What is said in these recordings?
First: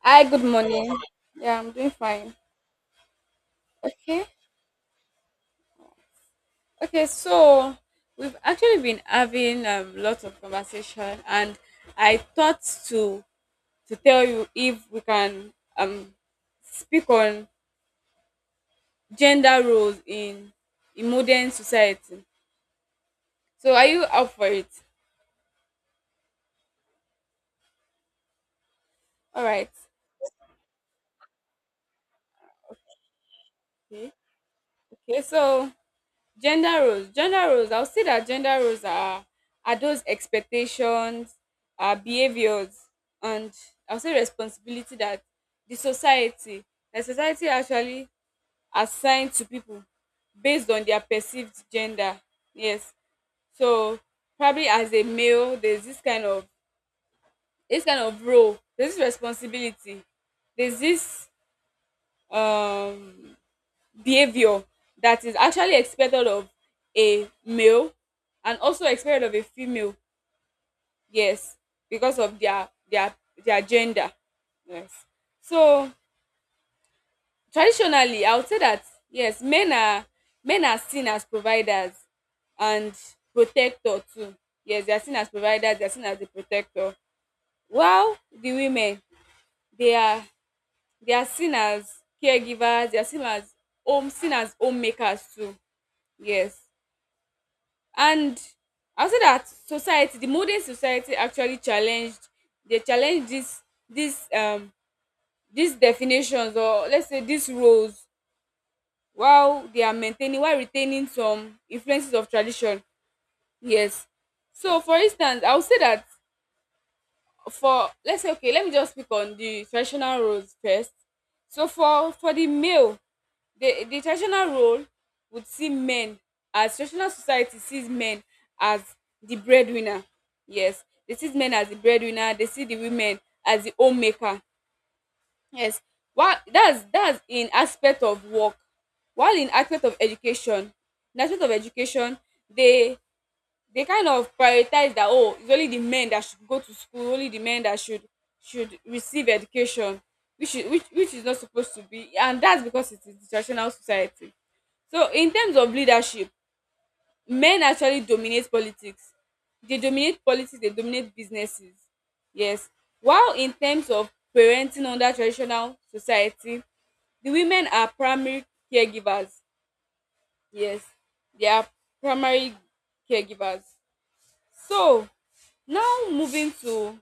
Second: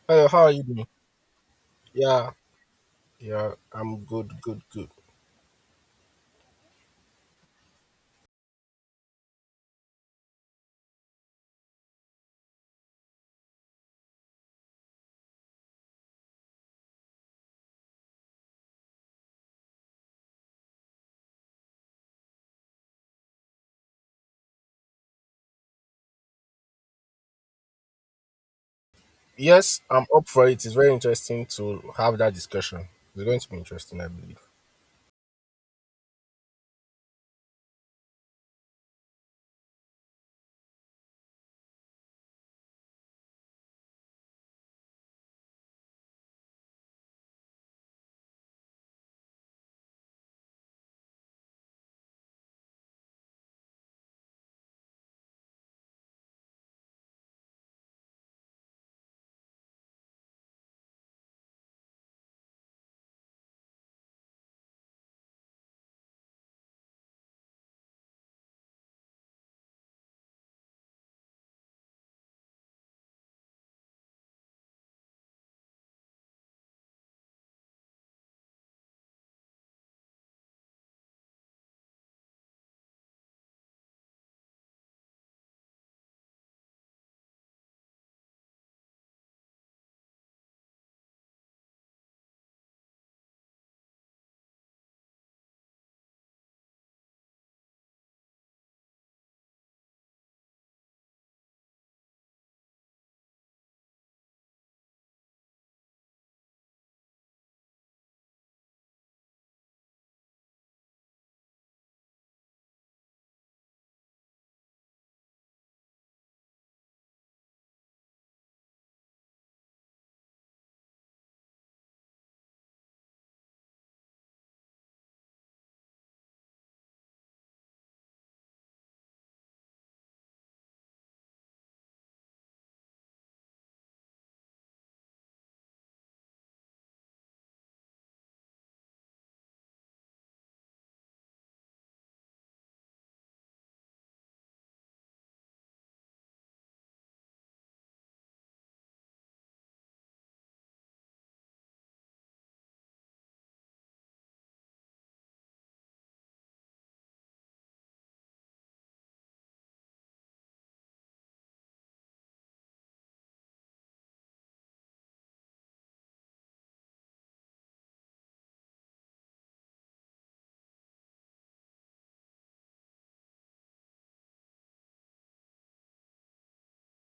Hi, Hello, how good are you doing? morning. Yeah, I'm doing Yeah, fine. yeah, I'm Okay. good, good, good. Okay, so we've actually been having lots of conversation and I thought to to tell you if we can speak on gender roles in modern society. So are you up for it? All right. Yes, I'm up for it. It's very interesting to have that discussion. It's going to be interesting, I Okay. believe. Okay, so gender roles. Gender roles, I'll say that gender roles are those expectations, behaviors and I'll say responsibility that the society the society actually assign to people based on their perceived gender. Yes. So probably as a male, there's this kind of role, there's this responsibility, there's this um behavior that is actually expected of a male and also expected of a female, yes, because of their gender. Yes. So traditionally I would say that yes, men are seen as providers and protector too. Yes, they are seen as providers, they are seen as a protector, while the women, they are they are seen as caregivers, they are seen as homemakers too. Yes. And I would say that society, the modern society, actually challenged, they challenge this this these definitions, or let's say these roles, while they are maintaining, while retaining some influences of tradition. Yes. So for instance, I would say that for, let's say, okay, let me just speak on the traditional roles first. So for the male, the traditional role would see men as, traditional society sees men as the breadwinner. Yes, they see men as the breadwinner, they see the women as the homemaker. Yes. While that's in aspect of work, while in aspect of education, in aspect of education, they they kind of prioritize that, oh, it's only the men that should go to school, only the men that should receive education, which is, which is not supposed to be, and that's because it is the traditional society. So in terms of leadership, men actually dominate politics, they dominate politics, they dominate businesses. Yes. While in terms of parenting under traditional society, the women are primary caregivers. Yes, they are primary caregivers. So now moving to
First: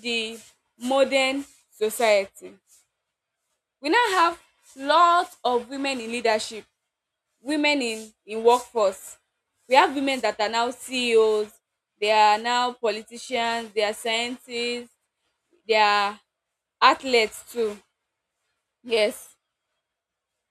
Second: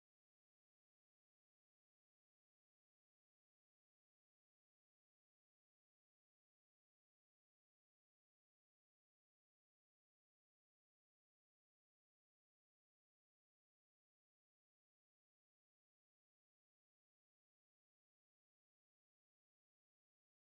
the modern society. We now have lot of women in leadership, women in workforce. We have women that are now CEOs, they are now politicians, they are scientists, they are athletes too. Yes.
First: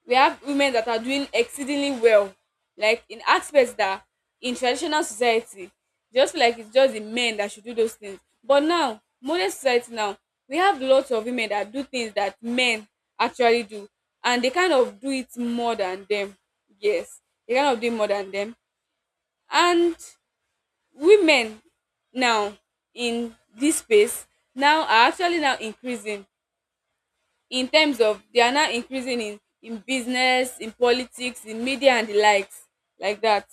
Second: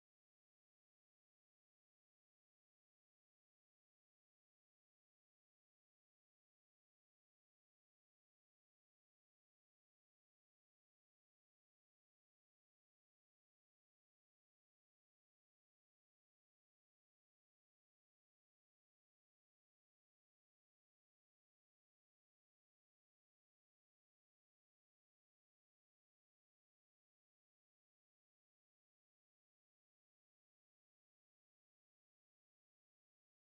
We have women that are doing exceedingly well, like in aspects that, in traditional society just feel like it's just the men that should do those things, but now modern society, now we have lots of women that do things that men actually do, and they kind of do it more than them. Yes, they kind of do it more than them. And women now in this space now are actually now increasing in terms of, they are now increasing in business, in politics, in media and the likes, like that.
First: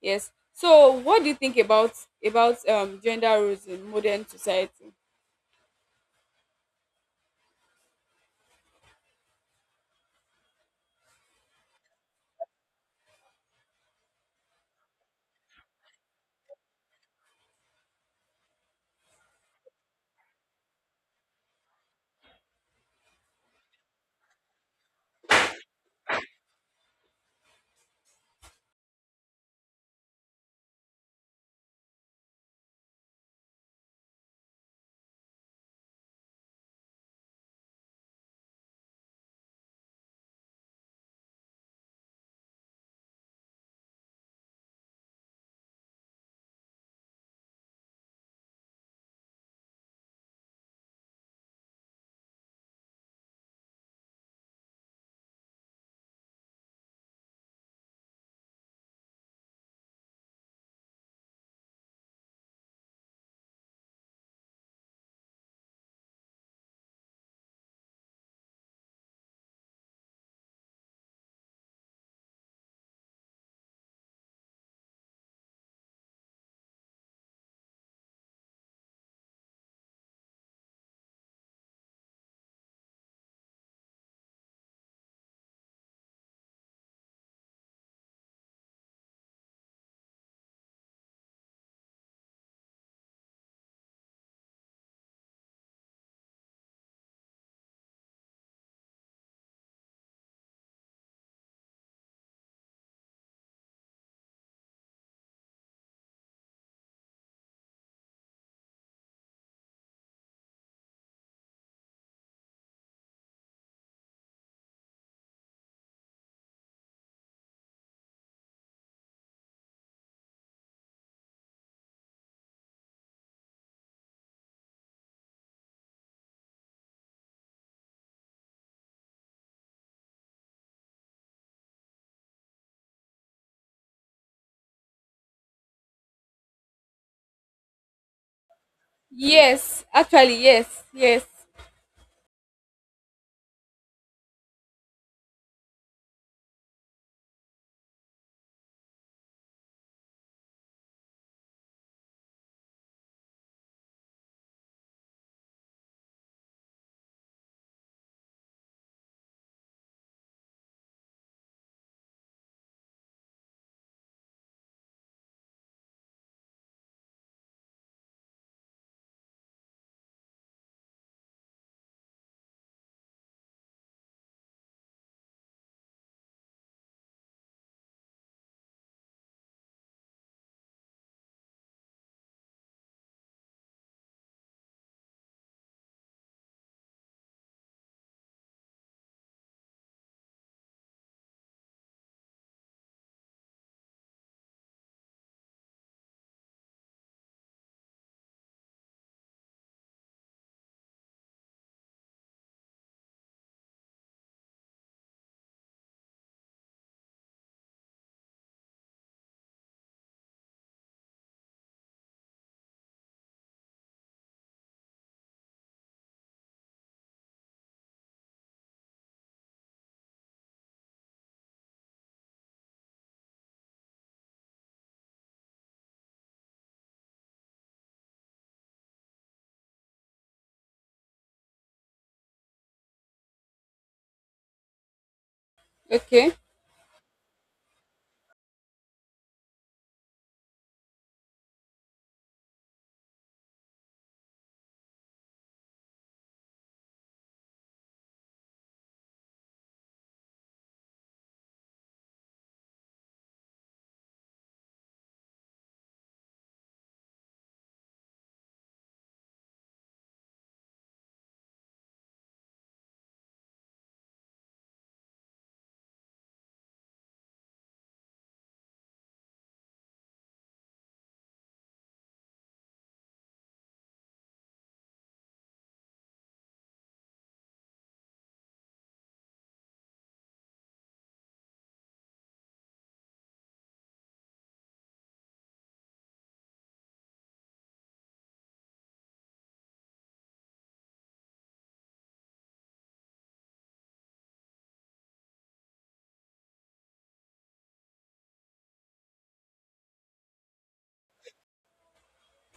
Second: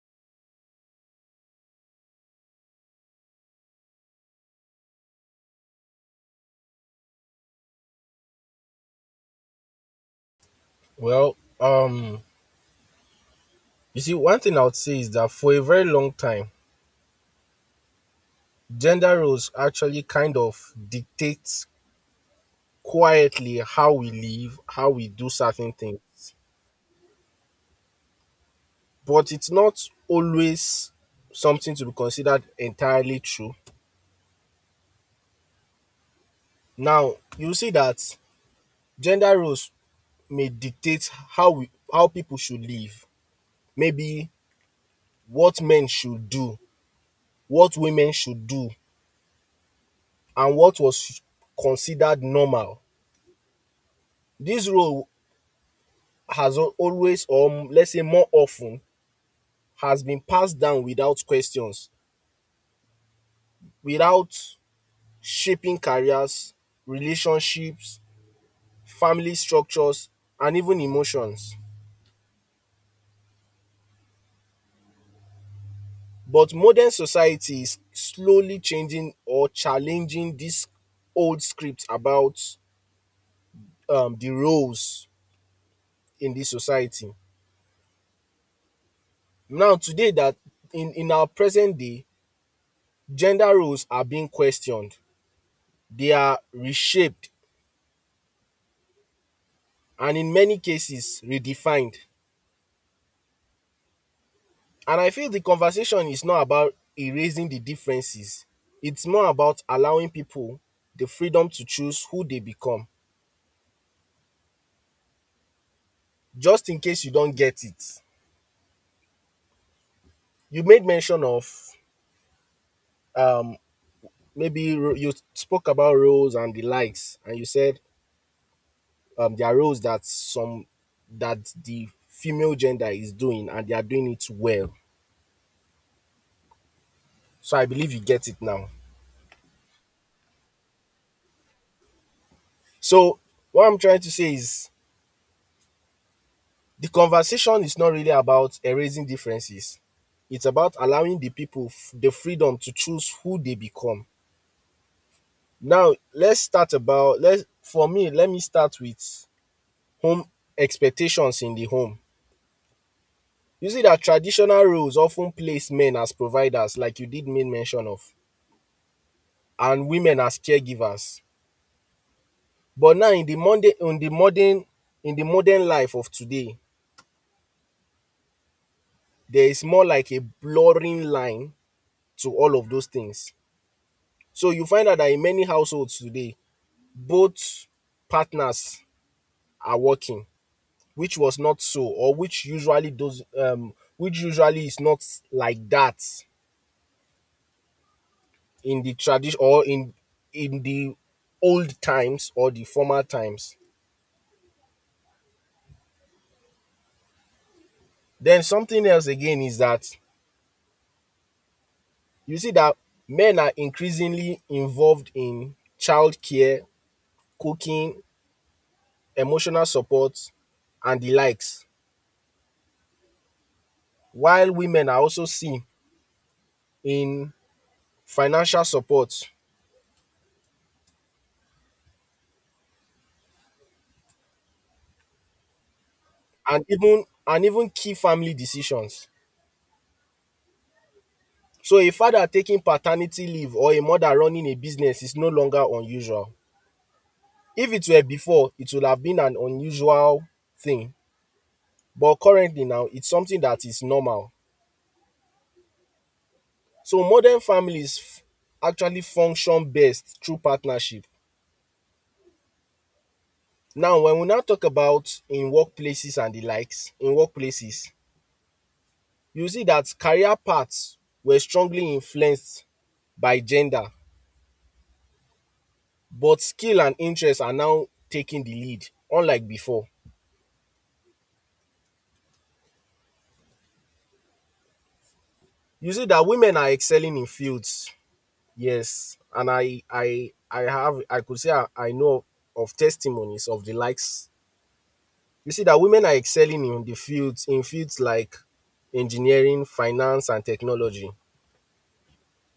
Yes. So what do you think about gender roles in modern society? Well, you see, one thing I would say is that for a very long time, gender roles actually kind of dictate quietly how we live, how we do certain things. But it's not always something to be considered entirely true. Now, you see that gender roles may dictate how people should live. Maybe what men should do, what women should do, and what was considered normal. This role has always, or let's say more often, has been passed down without questions, without shaping careers, relationships, family structures, and even emotions. But modern society is slowly changing or challenging this old script about the roles in this society now today that in our present day gender roles are being questioned, they are reshaped, and in many cases redefined. And I feel the conversation is not about erasing the differences. It's more about allowing people the freedom to choose who they become. Just in case you don't get it, you made mention of um you spoke about roles and the likes, and you said there are roles that some that the female gender is doing and they are doing it well. So I believe you get it now. Yes, actually, yes, yes. So what I'm trying to say is, the conversation is not really about erasing differences, it's about allowing the people the freedom to choose who they become. Now let's start about let's for me let me start with home, expectations in the home. You see that traditional roles often place men as providers, like you did make mention of, and women as caregivers. But now in the modern life of today, there is more like a blurring line to all of those things. So you find out that in many households today, both partners are working, which was not so, or which usually is not like that in the tradition, or in the old times or the former times. Then something else again is that you see that men are increasingly involved in childcare, cooking, emotional support and the likes, while women are also seen in financial support Okay. and even key family decisions. So a father taking paternity leave or a mother running a business is no longer unusual. If it were before, it would have been an unusual thing, but currently now it's something that is normal. So modern families actually function best through partnership. Now, when we now talk about in workplaces and the likes, in workplaces, you see that career paths were strongly influenced by gender, but skill and interest are now taking the lead, unlike before. You see that women are excelling in fields, yes, and I have, I could say I know of testimonies of the likes. You see that women are excelling in fields like engineering, finance, and technology,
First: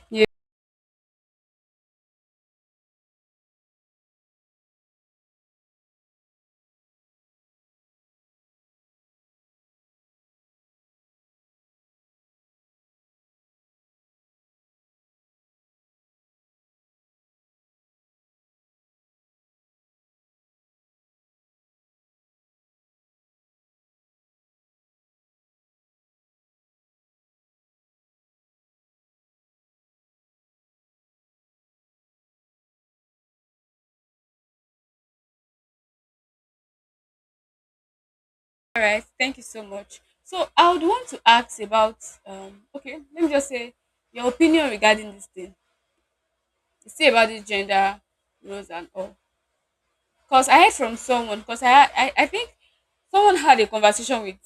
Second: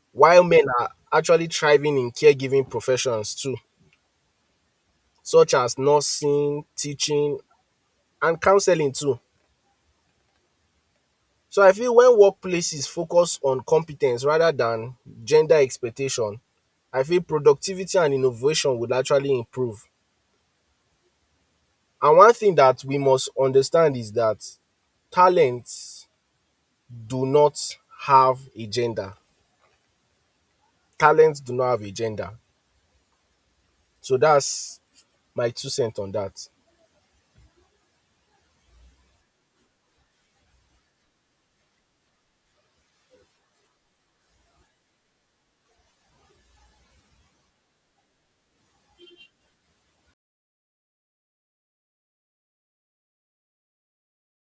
Yeah. while men are actually thriving in caregiving professions too, such as nursing, teaching, and counseling too. So I feel when workplaces focus on competence rather than gender expectation, I feel productivity and innovation would actually improve. And one thing that we must understand is that talents do not have a gender. Talents do not have a gender. So that's my two cents on that. All right, thank you so much. So I would want to ask about, okay, let me just say, your opinion regarding this thing you say about this gender roles and all. Because I heard from someone, because I think someone had a conversation with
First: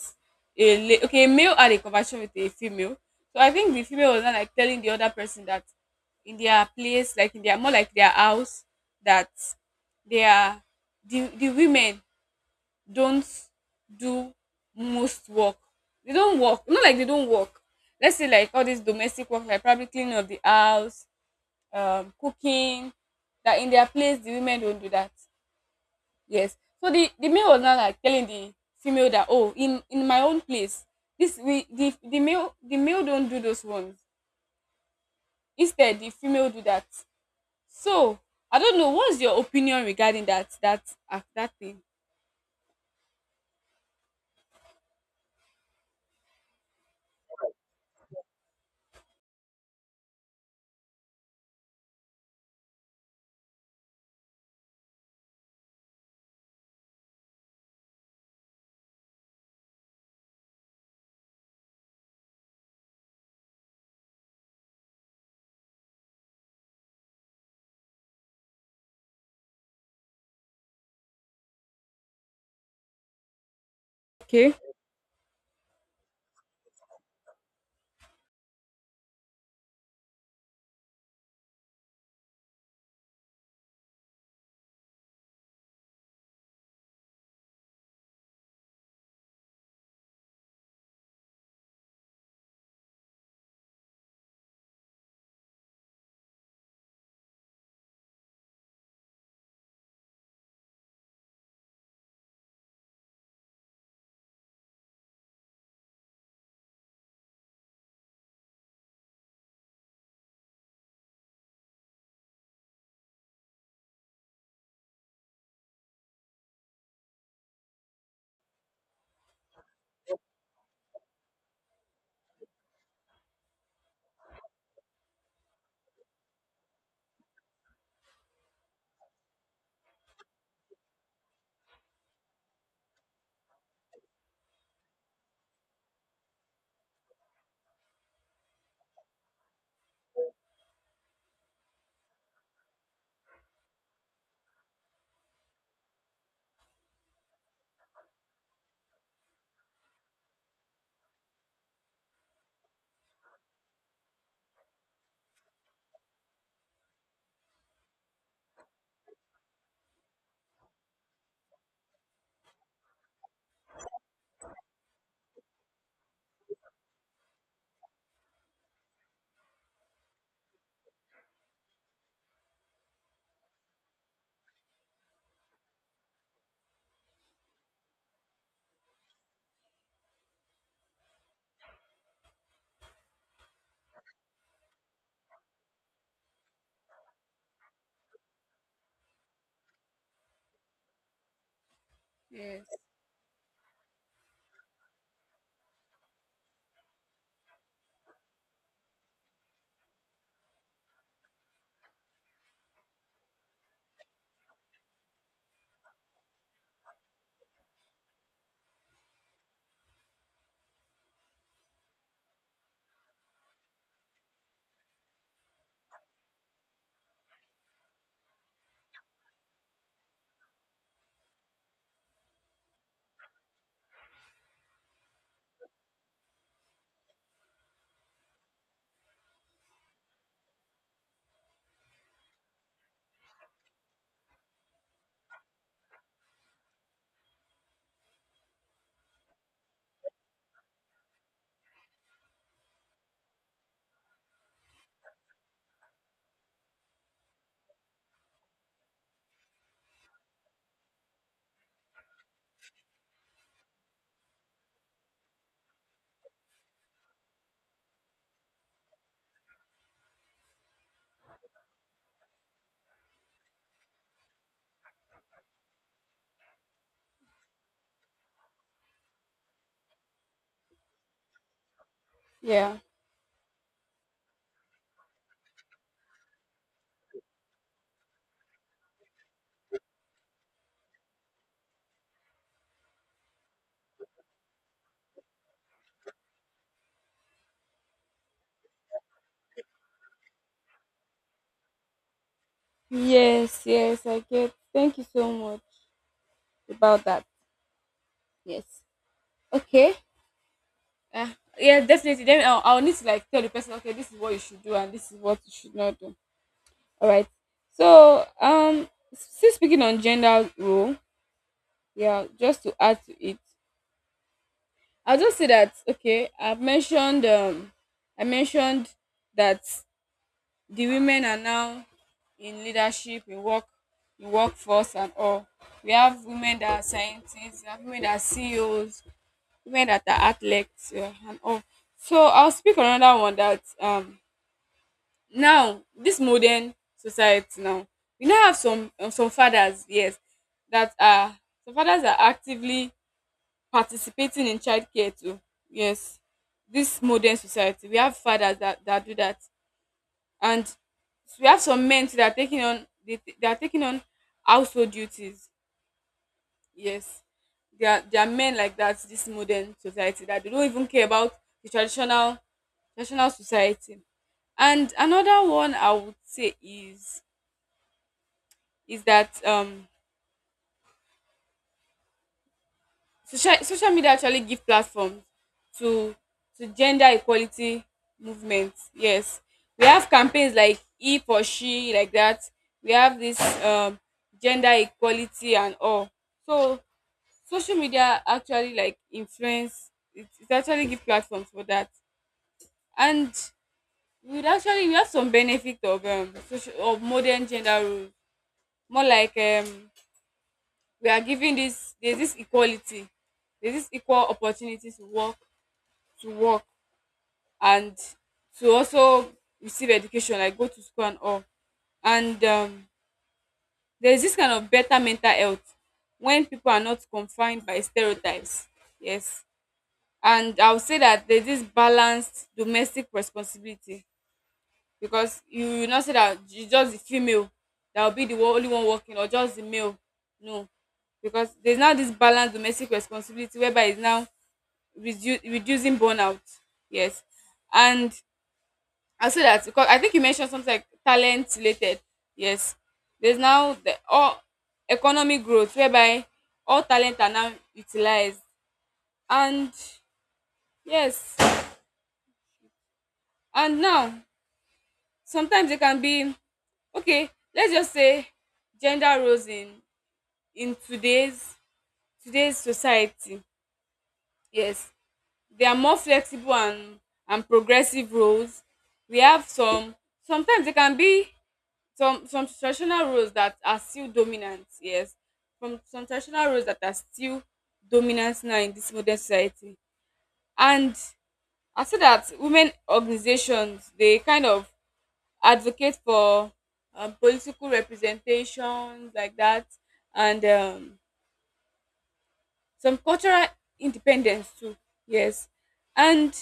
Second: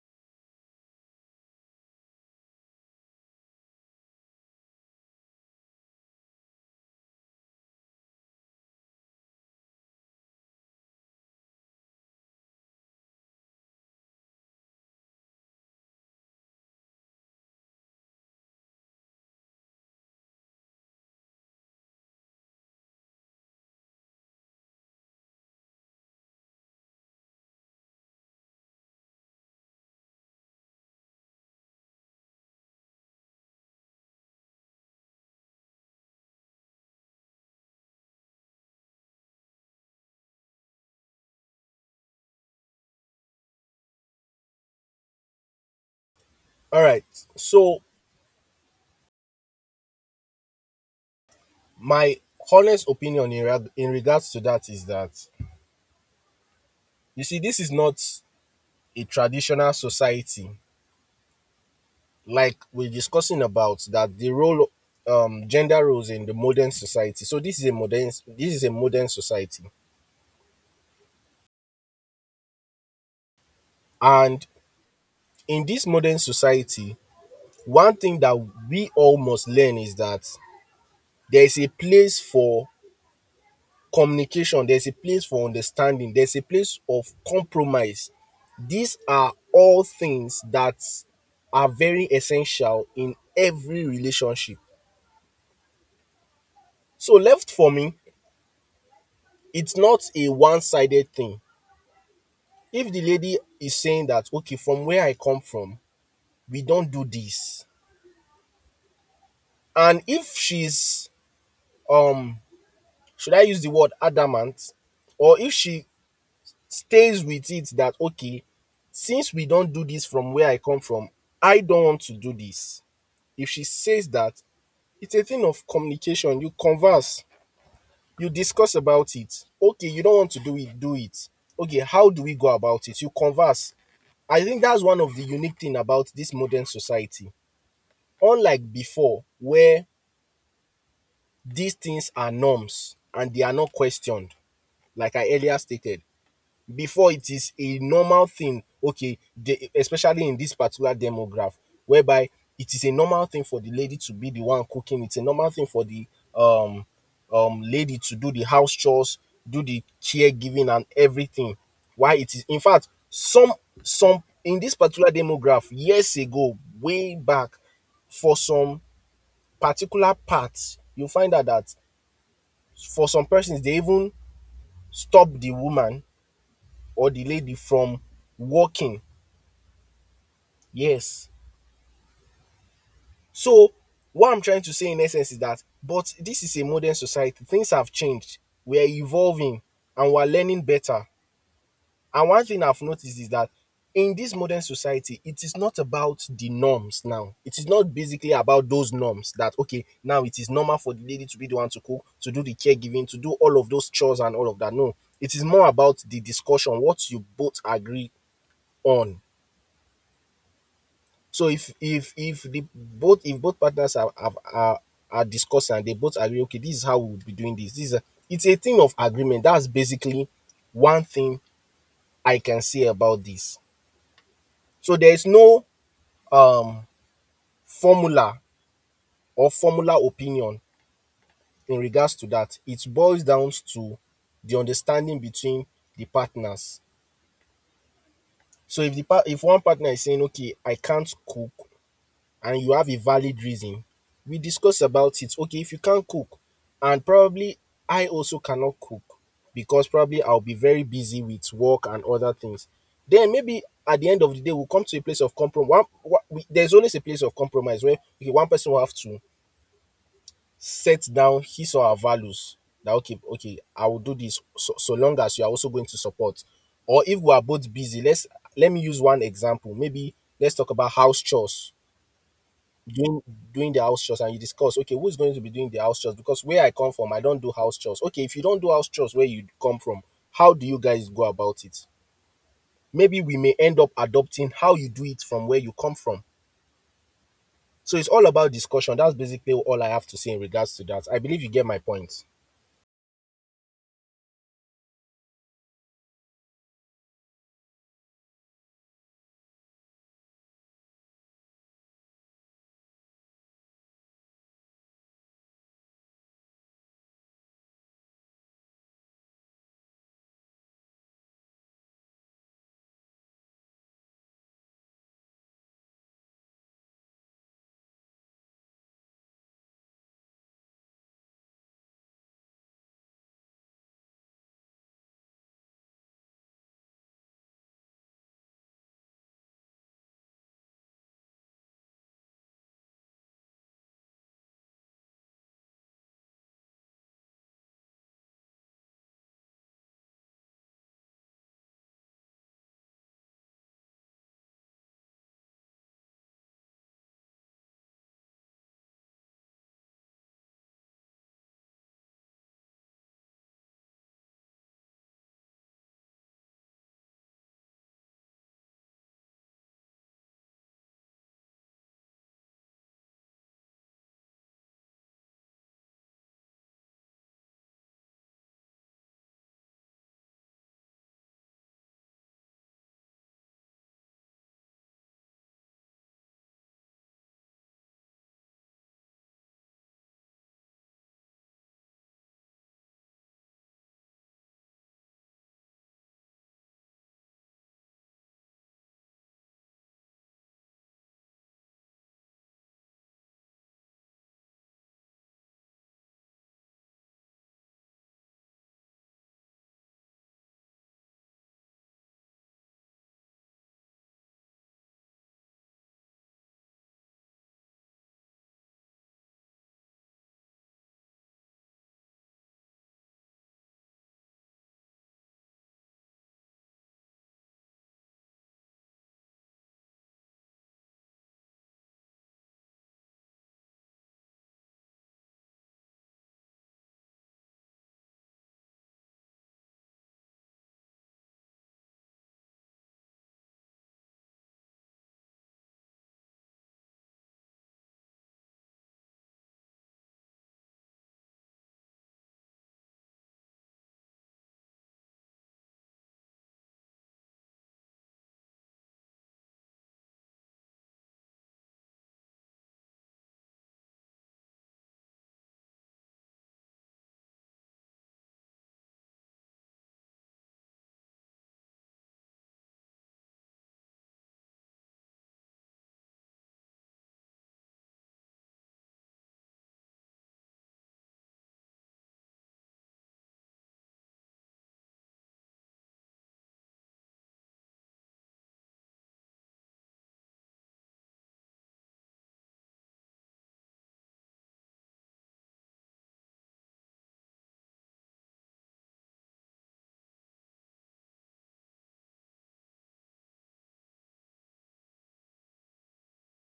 a okay, a male had a conversation with a female. So I think the female was not like telling the other person that in their place, like in their, more like their house, that they are, the women don't do most work. They don't work. Not like they don't work. Let's say like all this domestic work, like probably cleaning of the house, cooking. That in their place the women don't do that. Yes. So the male was now like telling the female that, oh, in my own place, this, we, the male, the male don't do those ones. Instead the female do that. So I don't know what's your opinion regarding that, that thing. All right. So my honest opinion in regards to that is that, you see, this is not a traditional society like we're discussing about, that the role gender roles in the modern society. So this is a modern, society. And Okay. in this modern society, one thing that we all must learn is that there is a place for communication, there's a place for understanding, there's a place of compromise. These are all things that are very essential in every relationship. So left for me, it's not a one-sided thing. If the lady is saying that, okay, from where I come from, we don't do this. And if she's um should I use the word adamant? Or if she stays with it that, okay, since we don't do this from where I come from, I don't want to do this. If she says that, it's a thing of communication. You converse. You discuss about it. Okay, you don't want to do it, do it. Okay, how do we go about it? You converse. I think that's one of the unique thing about this modern society, unlike before, where these things are norms and they are not questioned, like I earlier stated. Before, it is a normal thing, okay, especially in this particular demograph, whereby it is a normal thing for the lady to be the one cooking, it's a normal thing for the um lady to do the house chores, do the caregiving, and everything. Why, it is in fact some, in this particular demograph years ago, way back. For some particular parts, you find out that for some persons they even stop the woman or the lady from working. Yes. So what I'm trying to say in essence is that, but this is a modern society. Things have changed. We are evolving and we're learning better. And one Yes. thing I've noticed is that in this modern society, it is not about the norms now. It is not basically about those norms that, okay, now it is normal for the lady to be the one to cook, to do the caregiving, to do all of those chores and all of that. No, it is more about the discussion, what you both agree on. So if the both if both partners are have are discussed and they both agree, okay, this is how we'll be doing this. It's a thing of agreement. That's basically one thing I can say about this. So there is no um formula formula opinion in regards to that. It boils down to the understanding between the partners. So if one partner is saying, okay, I can't cook and you have a valid reason, we discuss about it. Okay, if you can't cook, and probably I also cannot cook because probably I'll be very busy with work and other things. Then maybe at the end of the day, we'll come to a place of compromise. There's always a place of compromise where, okay, one person will have to set down his or her values. That okay, okay, I will do this so, so long as you are also going to support. Or if we are both busy, let me use one example. Maybe let's talk about house chores, Yeah. doing, the house chores, and you discuss, okay, who's going to be doing the house chores, because where I come from, I don't do house chores. Okay, if you don't do house chores where you come from, how do you guys go about it? Maybe we may end up adopting how you do it from where you come from. So it's all about discussion. That's basically all I have to say in regards to that. I believe you get my point. Yes, yes, I get. Thank you so much about that. Yes. Okay. Uh, yeah, definitely. Then I'll need to like tell the person, okay, this is what you should do and this is what you should not do. All right. So, still speaking on gender role, yeah, just to add to it, I'll just say that okay, I've mentioned I mentioned that the women are now in leadership, in work, in workforce and all. We have women that are scientists, we have women that are CEOs, women that are athletes, yeah, and all. So I'll speak on another one that, now this modern society, now we now have some fathers, yes, that are, some fathers are actively participating in childcare too. Yes, this modern society, we have fathers that that do that. And we have some men too that are taking on, they are taking on household duties. Yes, there are, there are men like that, this modern society, that they don't even care about the traditional society. And another one I would say is that social media actually give platform to to gender equality movement. Yes, we have campaigns like He for She, like that. We have this gender equality and all. So social media actually like influence. It actually give platforms for that, and we would actually, we have some benefit of social of modern gender roles, more like we are given this, there's this equality, there's this equal opportunity to work, to work and to also receive education, like go to school and all. And there's this kind of better mental health when people are not confined by stereotypes. Yes. And I would say that there's this balanced domestic responsibility, because you will not say that it's just the female that will be the one, only one working, or just the male. No, because there's now this balanced domestic responsibility whereby it's now reducing burnout. Yes. And I say that because I think you mentioned something like talent related. Yes, there's now the all economic growth whereby all talent are now utilized. And yes. And now sometimes it can be, okay, let's just say gender roles in today's today's society. Yes, there are more flexible and progressive roles. We have some, sometimes there can be some traditional roles that are still dominant. Yes, from some traditional roles that are still dominant now in this modern society. And I see that women organizations, they kind of advocate for political representations, like that. And some cultural independence too. Yes. And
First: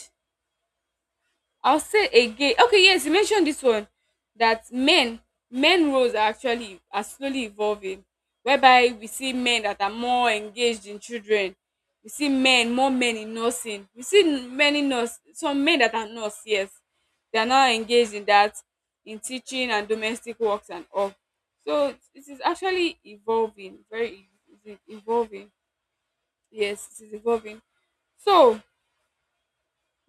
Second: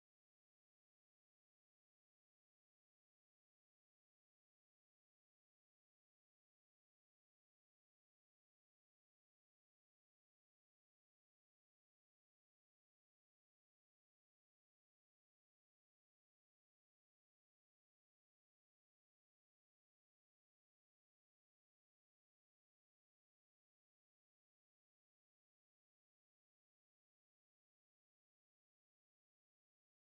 I'll say again, okay, yes, you mentioned this one, that men, men roles are actually are slowly evolving, whereby we see men that are more engaged in children, we see men, more men in nursing, we see many nurse, some men that are nurse. Yes, they are now engaged in that, in teaching and domestic works and all. So it is actually evolving, very evolving. Yes, it is evolving. So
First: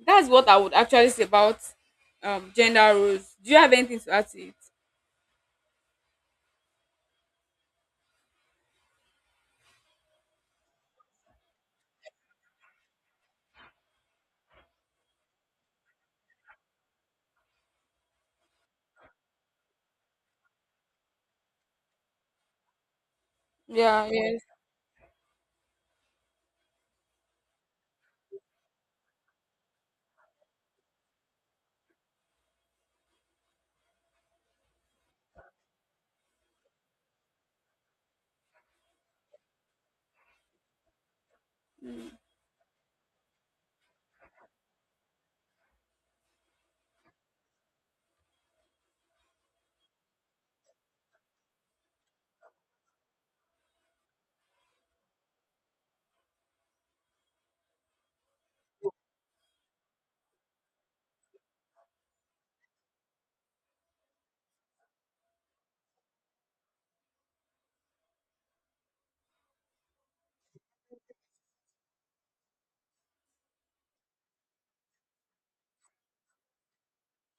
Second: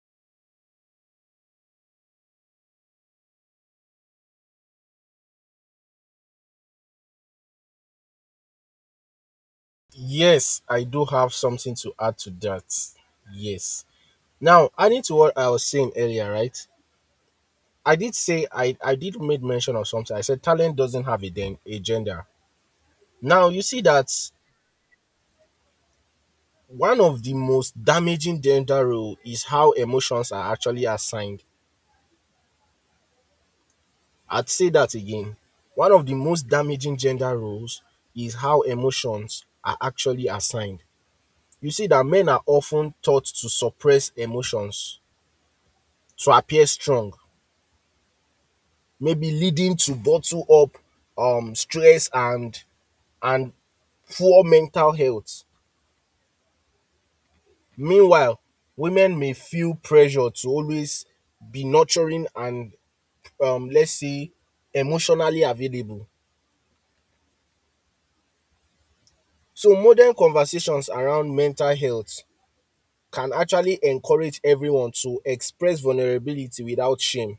that's what I would actually say about gender roles. Do you have anything to add to it? Yes, I do have something to add to that. Yes. Now, adding to what I was saying earlier, right, I did say, I did made mention of something. I said talent doesn't have a, a gender. Now you see Yeah, that yes. one of the most damaging gender role is how emotions are actually assigned. I'd say that again. One of the most damaging gender roles is how emotions are actually assigned. You see that men are often taught to suppress emotions to appear strong, maybe leading to bottle up stress and and poor mental health. Meanwhile, women may feel pressure to always be nurturing and let's see. Emotionally available. So modern conversations around mental health can actually encourage everyone to express vulnerability without shame.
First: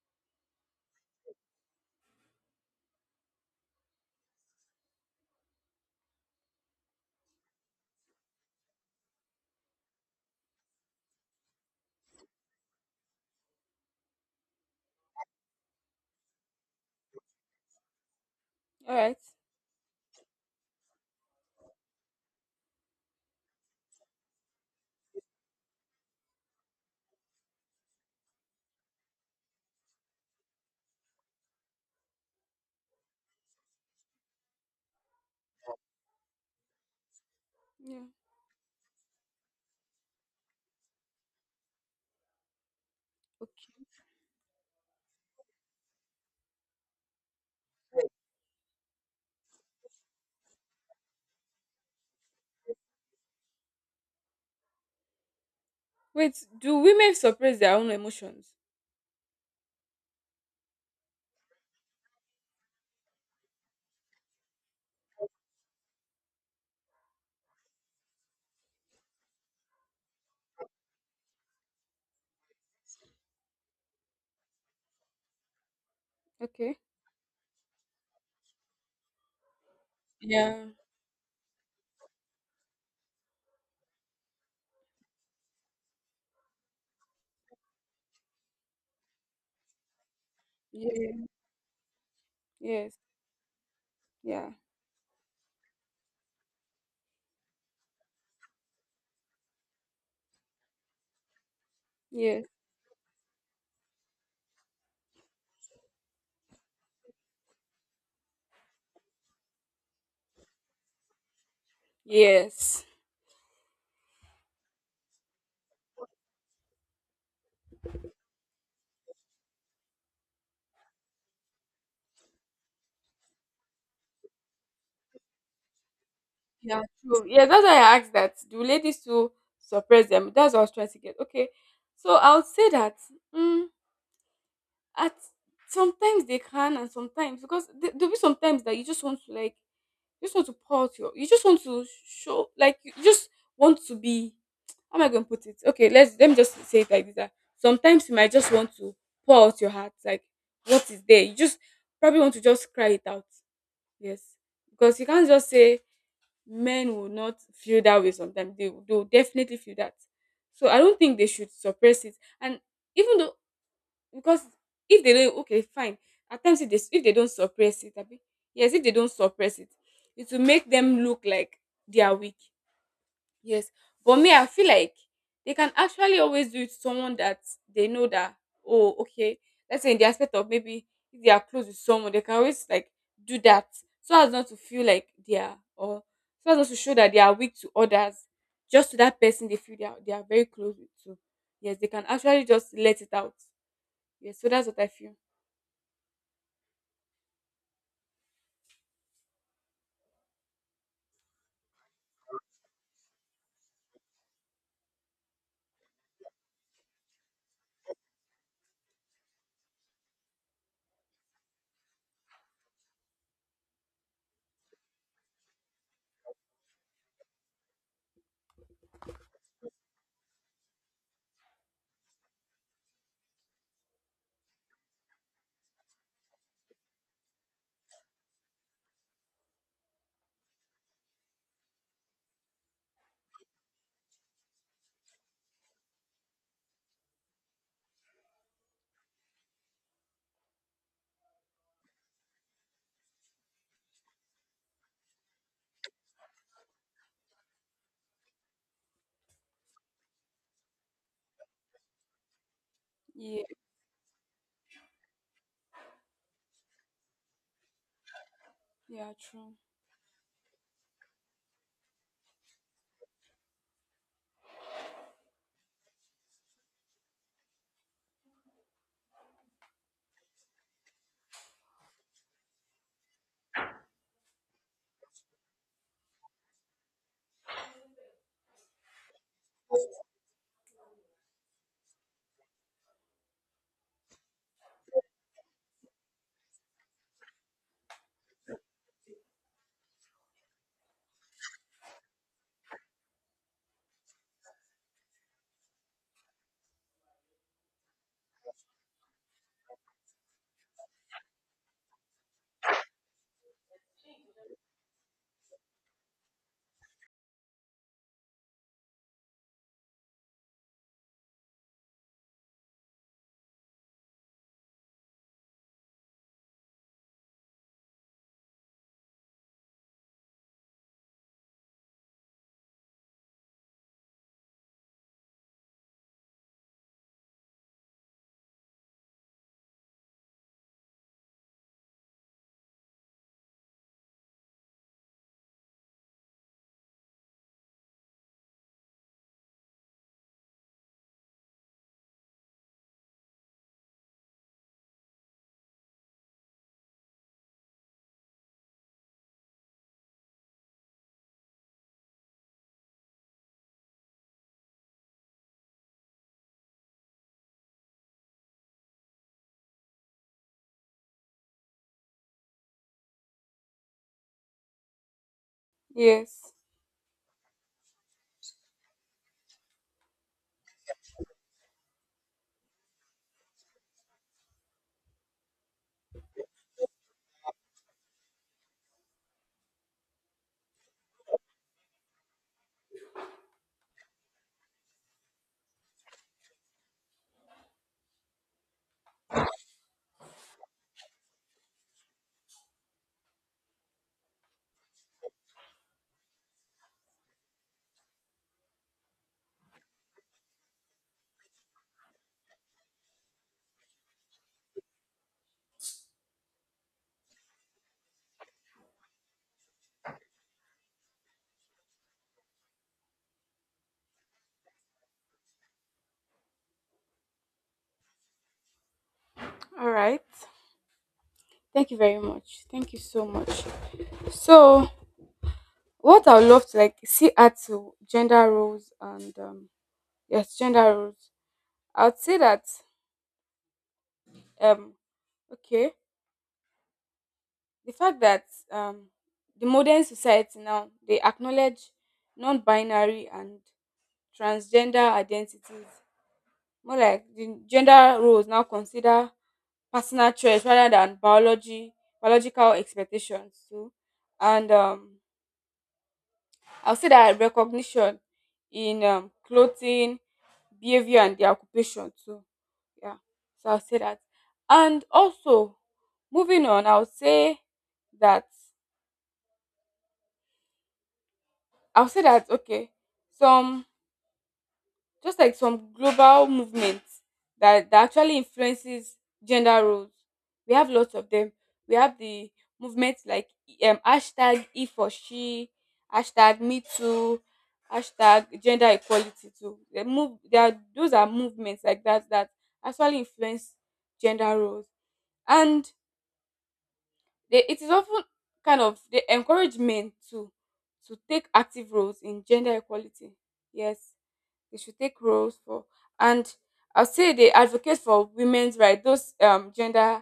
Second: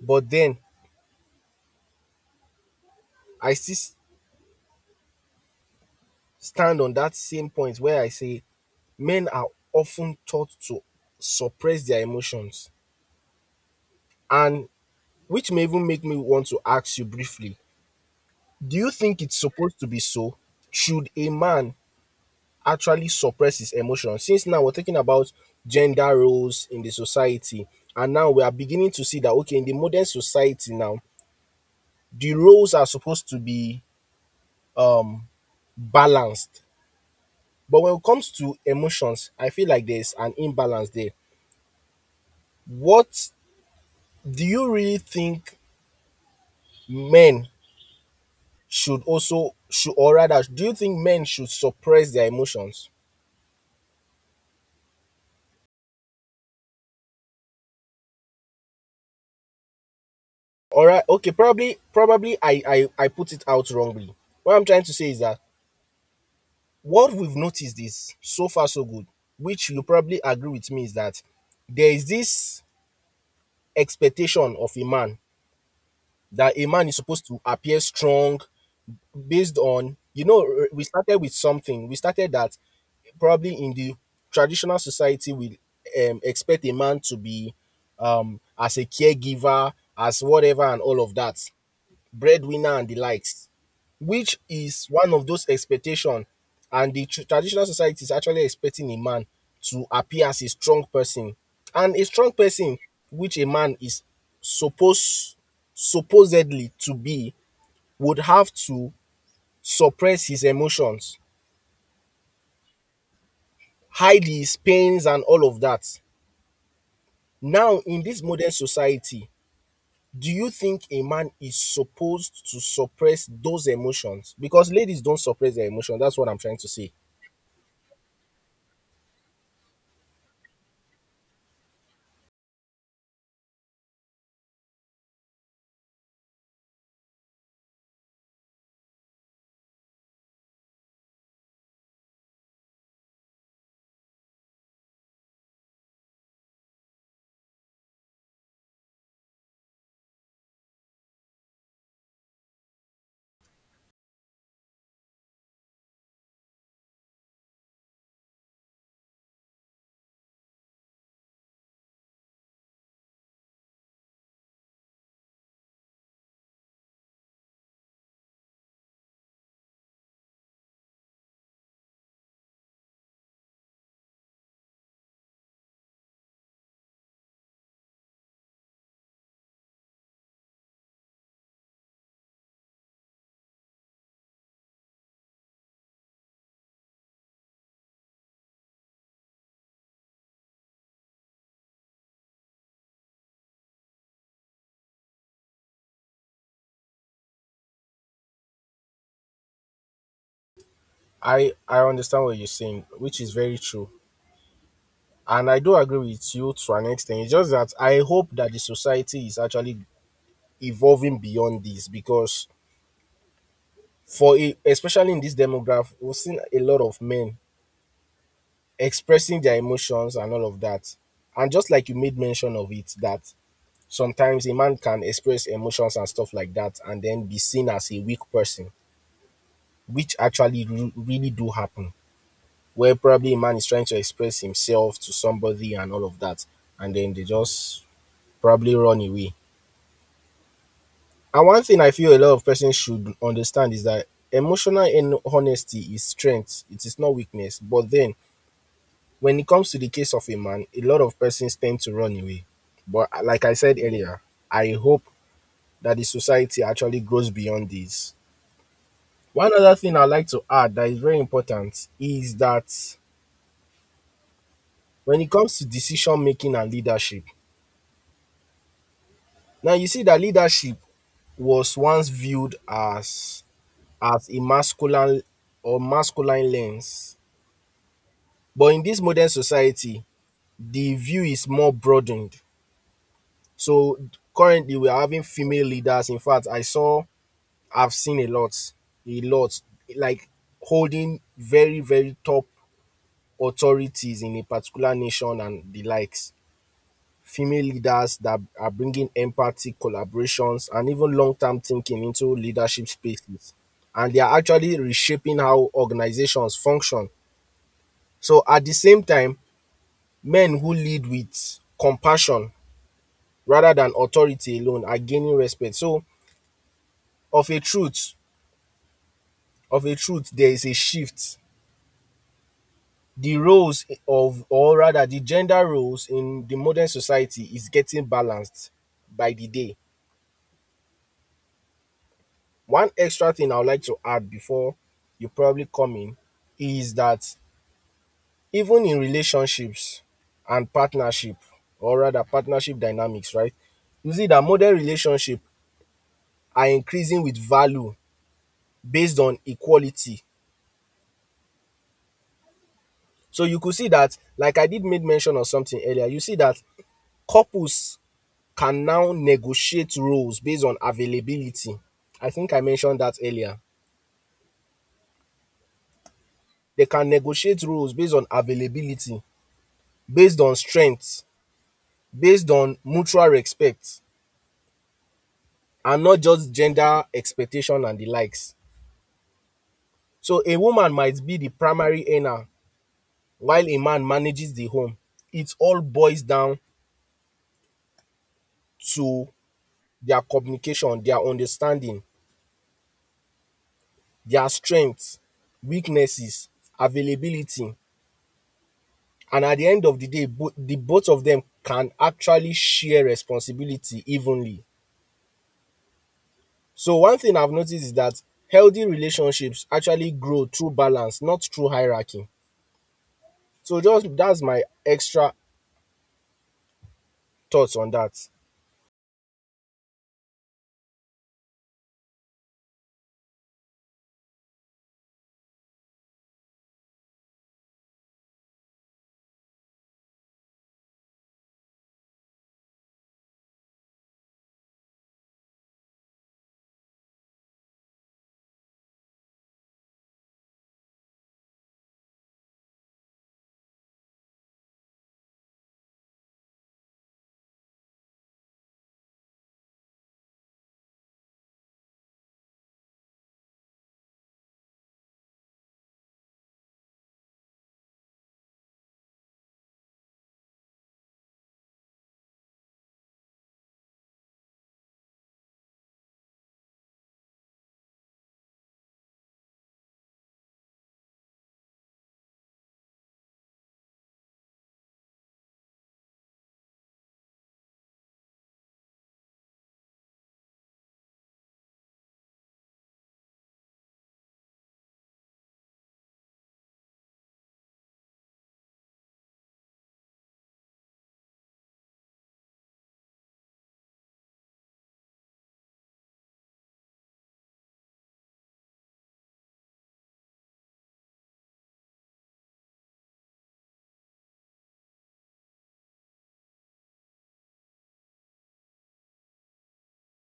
But then I still stand on that same point where I say men are often taught to suppress their emotions, and which may even make me want to ask you briefly, do you All right. think it's supposed to be so? Should a man actually suppress his emotions? Since now we're talking about gender roles in the society, and now we are beginning to see that, okay, in the modern society now, the roles are supposed to be um balanced. But when Yeah. it comes to emotions, I feel like there's an imbalance there. What Okay. do you really think, men should, also should, or rather, do you think men should suppress their emotions? Wait, do women suppress their own emotions? All right, okay, probably I put it out wrongly. What I'm trying to say is that what we've noticed is so far so good, which you probably agree with me, is that there is this expectation of a man that a Okay. man is supposed to appear strong based on Yeah. we started with something. We started that probably in the traditional society we expect a man to be as a caregiver, as whatever and all of Yeah. that, breadwinner and Yes. the likes, which Yeah. is one of those expectations, and the traditional society is actually expecting a man to appear as a strong person. And a strong Yes. person which a man is supposed supposedly to be would have to suppress his emotions, Yes. hide his pains and all of that. Now in this modern society, do you think a man is supposed to suppress those emotions, because ladies don't suppress their emotions? That's what I'm trying to Yeah, say. true. Yeah, that's why I asked that. Do ladies too suppress them? That's what I was trying to get. Okay. So I would say that mm, at sometimes they can and sometimes, because there'll be sometimes that you just want to like, you just want to pour out your, you just want to show like, you just want to be, how am I gonna put it? Okay, let's, let me just say it like this. That sometimes you might just want to pour out your heart, like what is there. You just probably want to just cry it out. Yes. Because you can't just say men will not feel that way sometimes. They will definitely feel that. So I don't think they should suppress it. And even though, because if they don't, okay fine, at times if they, if they don't suppress it, abi, yes, if they don't suppress it, it will make them look like they are weak. Yes. But me, I feel like they can actually always do it to someone that they know that, oh okay, let's say in the aspect of maybe if they are close with someone, they can always like do that, so as not to feel like they are, or so as not to show that they are weak to others, just to that person they feel they are very close with too. Yes, they can actually just let it out. Yes, so that's what I feel. I understand what you're saying, which is very true, and I do agree with you to an extent. It's just that I hope that the society is actually evolving beyond this, because for a, especially in this demographic, we've seen a lot of men expressing their emotions and all of that. And just like you made mention of it, that sometimes a man can express emotions and stuff like that, and then be seen as a weak person, which actually really do happen, where probably a man is trying to express himself to somebody and all of that, and then they just probably run away. And one thing I feel a lot of persons should understand is that emotional and honesty is strength, it is not weakness. But then when it comes to the case of a man, a lot of persons tend to run away. But Yeah, like I said earlier, I hope that the society actually grows beyond this. yeah, One true. other thing I'd like to add that is very important is that when it comes to decision making and leadership, now you see that leadership was once viewed as a masculine or masculine lens, but in this modern society, the view is more broadened. So currently, we are having female leaders. In fact, I saw, I've seen a lot, like, holding very, very top authorities in a particular nation and the likes. Female leaders that are bringing empathy, collaborations, and even long term thinking into leadership spaces. And they are actually reshaping how organizations function. So, at the same time, men who lead with compassion rather than authority alone are gaining respect. So, of a truth, of a truth, there is a shift. The roles of, or rather, the gender roles in the modern society is getting balanced by the day. One extra thing I would like to add before you probably come in is that even in relationships and partnership, or rather partnership dynamics, right? You see that modern relationships are increasing with value based on equality. So you could see that, like I did made mention of something earlier, you see that couples can now negotiate roles based on availability. I think I mentioned that earlier. Yes. They can negotiate roles based on availability, based on strength, based on mutual respect, and not just gender expectation and the likes. So a woman might be the primary earner while a man manages the home. It all boils down to their communication, their understanding, their strengths, weaknesses, availability. And at the end of the day, the both of them can actually share responsibility evenly. So one thing I've noticed is that healthy relationships actually grow through balance, not through hierarchy. So just that's my extra thoughts on that. All right. Thank you very much. Thank you so much. So, what I would love to like see at to gender roles and yes, gender roles. I would say that um okay, the fact that um the modern society now they acknowledge non-binary and transgender identities, more like the gender roles now consider personal choice rather than biology, biological expectations too. And I'll say that recognition in clothing, behavior and their occupation too. Yeah. So I'll say that. And also, moving on, I'll say that, I'll say that okay, some, just like some global movements that actually influences gender roles. We have lots of them. We have the movements like hashtag If or She, hashtag Me Too, hashtag gender equality too. They move, they are, those are movements like that that actually influence gender roles. And they, it is often kind of, they encourage men to take active roles in gender equality. Yes, they should take roles for. And I'll say they advocate for women's rights, those gender,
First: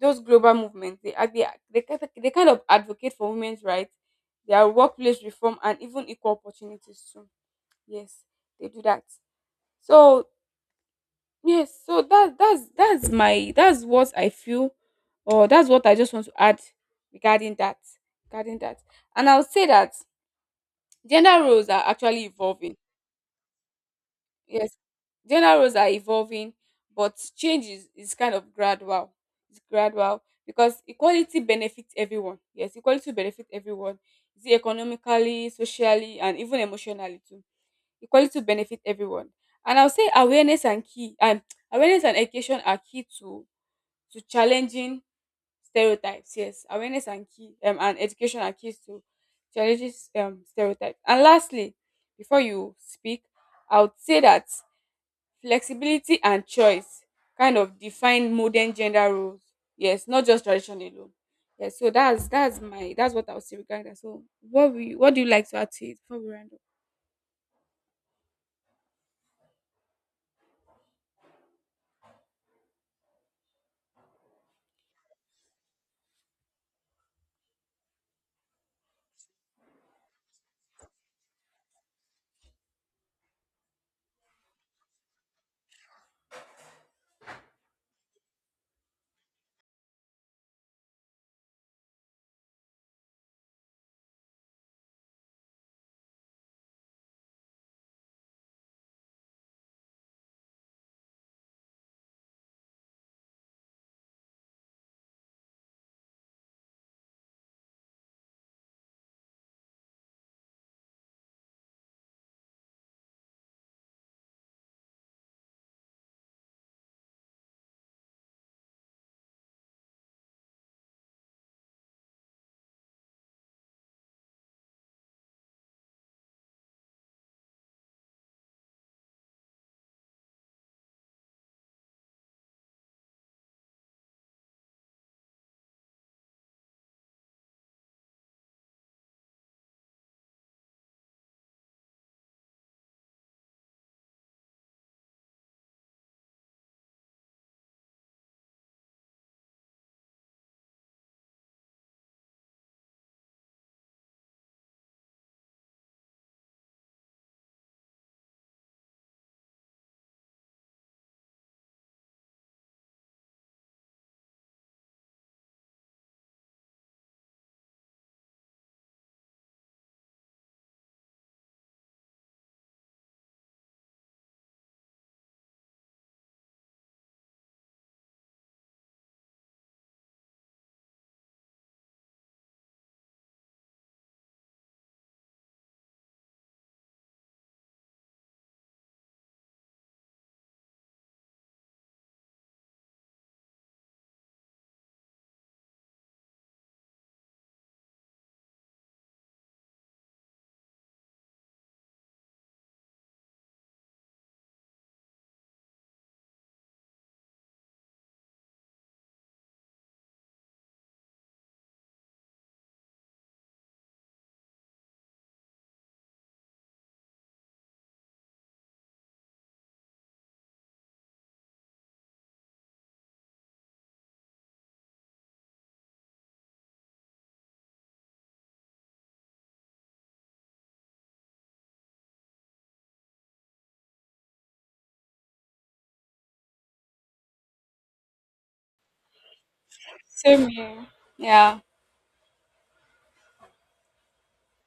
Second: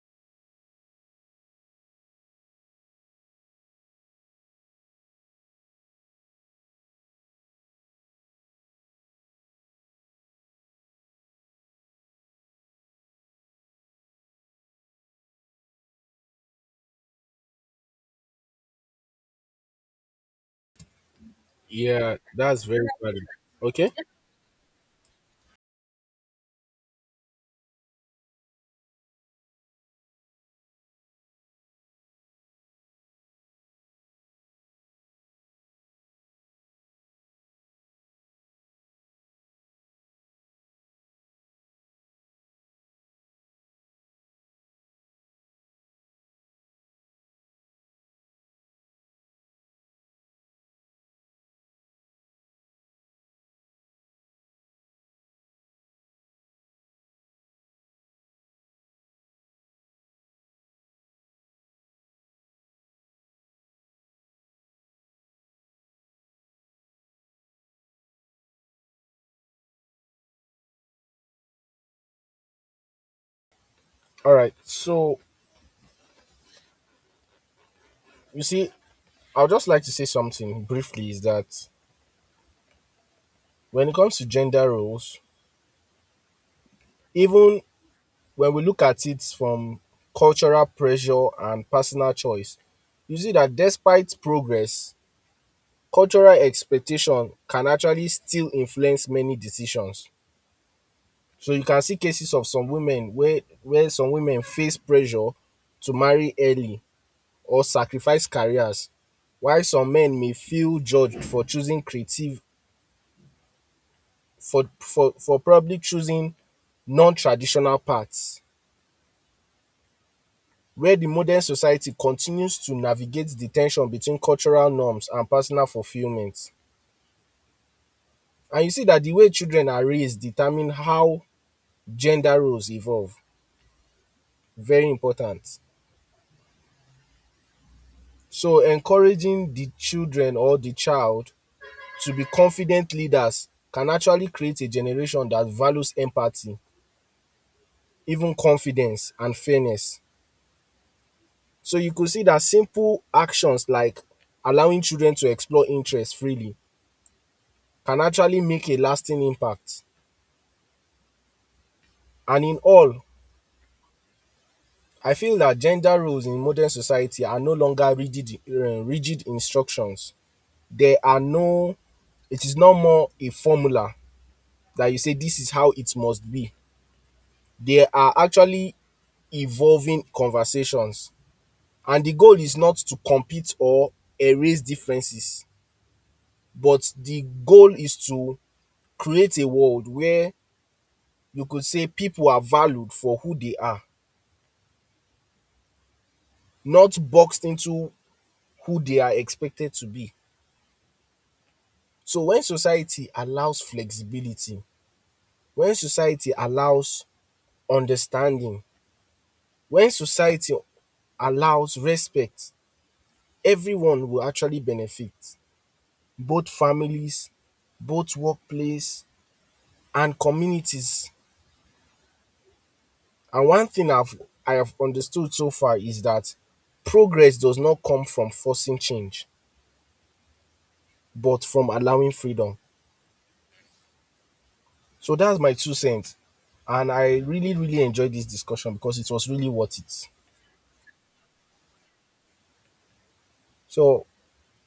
those global movements, they kind of advocate for women's rights, their workplace reform and even equal opportunities too. Yes, they do that. So yes, so that's what I feel, or that's what I just want to add regarding that. And I'll say that gender roles are Yeah, actually that's evolving. very valid. Okay. Yes, gender roles are evolving, but change is kind of gradual. It's gradual because equality benefits everyone. Yes, equality benefits everyone. Is it economically, socially, and even emotionally too. Equality benefits everyone. And I'll say awareness and key, and awareness and education are key to challenging stereotypes. Yes, awareness and key, and education are keys to challenging stereotypes. And lastly, before you speak, I would say that flexibility and choice kind of define modern gender roles. Yes, not just tradition alone. Yes, so that's what I would say regarding that. So what we, what do you like to add to it before we round up? All right. So you see, I'd just like to say something briefly is that when it comes to gender roles, even when we look at it from cultural pressure and personal choice, you see that despite progress, cultural expectation can actually still influence many decisions. So you can see cases of some women where some women face pressure to marry early or sacrifice careers, while some men may feel judged for choosing creative, for probably choosing non-traditional paths. Where the modern society continues to navigate the ten sion between cultural norms and personal fulfillment. And you see that the way children are raised determine how gender roles evolve. Very important. So encouraging the children or the child to be confident leaders can actually create a generation that values empathy, even confidence and fairness. So you could see that simple actions like allowing children to explore interests freely can actually make a lasting impact. And in all, I feel that gender roles in modern society are no longer rigid rigid instructions. There are no, it is no more a formula that you say this is how it must be. They are actually evolving conversations, and the goal is not to compete or erase differences, but the goal is to create a world where you could say people are valued for who they are, not boxed into who they are expected to be. So when society allows flexibility, when society allows understanding, when society allows respect, everyone will actually benefit. Both families, both workplace and communities. And one thing I have understood so far is that progress does not come from forcing change, but from allowing freedom. So that's my two cents. And I really, really enjoyed this discussion because it was really worth it. Same here. Yeah. So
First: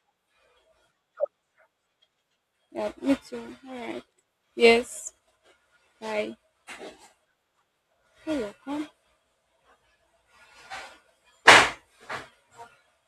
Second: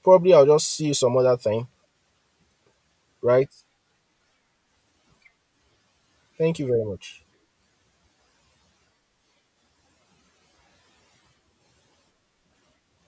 probably I'll just see you some other time, Yeah, me right? too. All right. Yes. Bye. Thank you very much. You're welcome.